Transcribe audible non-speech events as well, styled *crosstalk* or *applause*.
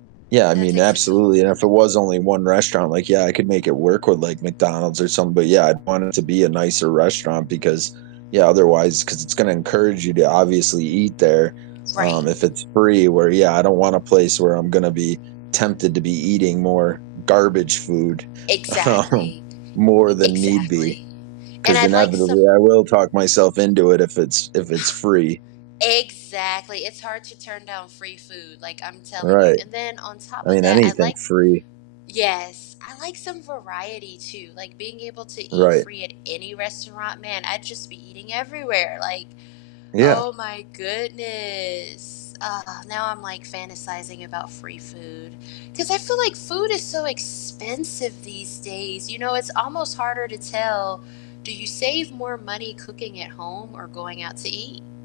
Yeah, I That mean, takes it to a whole absolutely, and 'nother if it level. was only one restaurant, like, yeah, I could make it work with, like, McDonald's or something, but, yeah, I'd want it to be a nicer restaurant because Yeah, otherwise, 'cause it's gonna encourage you to obviously eat there, Right. um, if it's free where, yeah, I don't want a place where I'm gonna be tempted to be eating more garbage food, um, Exactly. more E than need be, exactly, and 'cause I'd like inevitably, some I will talk myself into it if it's if it's free. *scoffs* Exactly, it's hard turn down free food, like, I'm telling you Right. and then on top I of mean, that, I anything like free. Yes, I like some variety too, like, being able to eat Right. free at any restaurant, man, I'd just be eating everywhere, like Yeah. oh my goodness, ah, now I'm, like, fantasizing about free food, 'cause I feel like food is so expensive these days, you know, it's almost harder to tell, do you save more money cooking at home or going out to eat?